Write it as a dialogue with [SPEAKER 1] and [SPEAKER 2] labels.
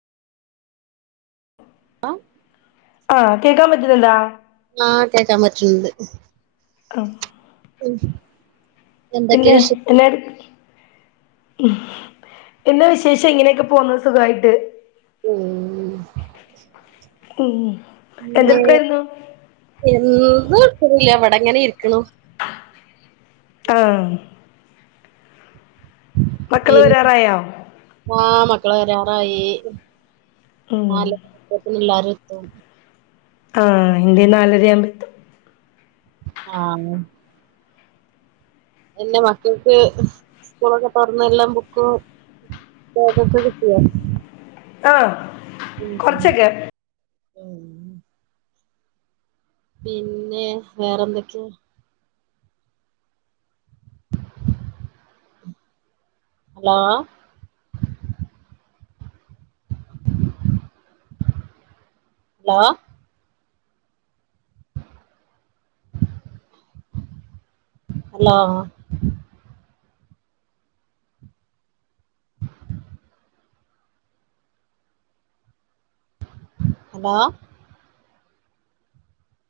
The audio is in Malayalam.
[SPEAKER 1] ആഹ്
[SPEAKER 2] ആഹ് കേക്കാൻ പറ്റുന്ന്ണ്ടാ?
[SPEAKER 1] ആഹ് കേക്കാൻ പറ്റ്ൺണ്ട്
[SPEAKER 2] [unintelligible]
[SPEAKER 1] [unintelligible] എന്തൊക്കെയ
[SPEAKER 2] പിന്നേ
[SPEAKER 1] വിശേ
[SPEAKER 2] എന്നാട്ക്ക് ഉം എന്നാ വിശേഷം ഇങ്ങനെയൊക്കെ പോകുന്നു സുഖവായിട്ട്.
[SPEAKER 1] ഉം.
[SPEAKER 2] മ്ം.
[SPEAKER 1] മ്മേ എന്തുട്ക്ക്ണില്ല, ഇവ്ടെ ങ്ങനെ ഇരിക്ക്ണു.
[SPEAKER 2] ആഹ് മക്കള്
[SPEAKER 1] പിന്നെ
[SPEAKER 2] വരാറായോ?
[SPEAKER 1] ആഹ് മക്കള് വരാറായി,
[SPEAKER 2] ഉം
[SPEAKER 1] നാലേ [inaudible] എല്ലാരും എത്തും.
[SPEAKER 2] ആഹ് ഇന്റെയ്ംനാലരയാവുമ്പെത്തും.
[SPEAKER 1] ആഹ്. എന്റെ മക്കക്ക് സ്കൂളൊക്കെ തുറന്ന് എല്ലാം ബുക്കും [inaudible] കിട്ടിയോ?
[SPEAKER 2] ആഹ്
[SPEAKER 1] ഉം
[SPEAKER 2] കൊർച്ചൊക്കെ.
[SPEAKER 1] ഉം. പിന്നെ വേറെന്തൊക്കെയാ? ഹലോ. Hello hello. ഹലോ.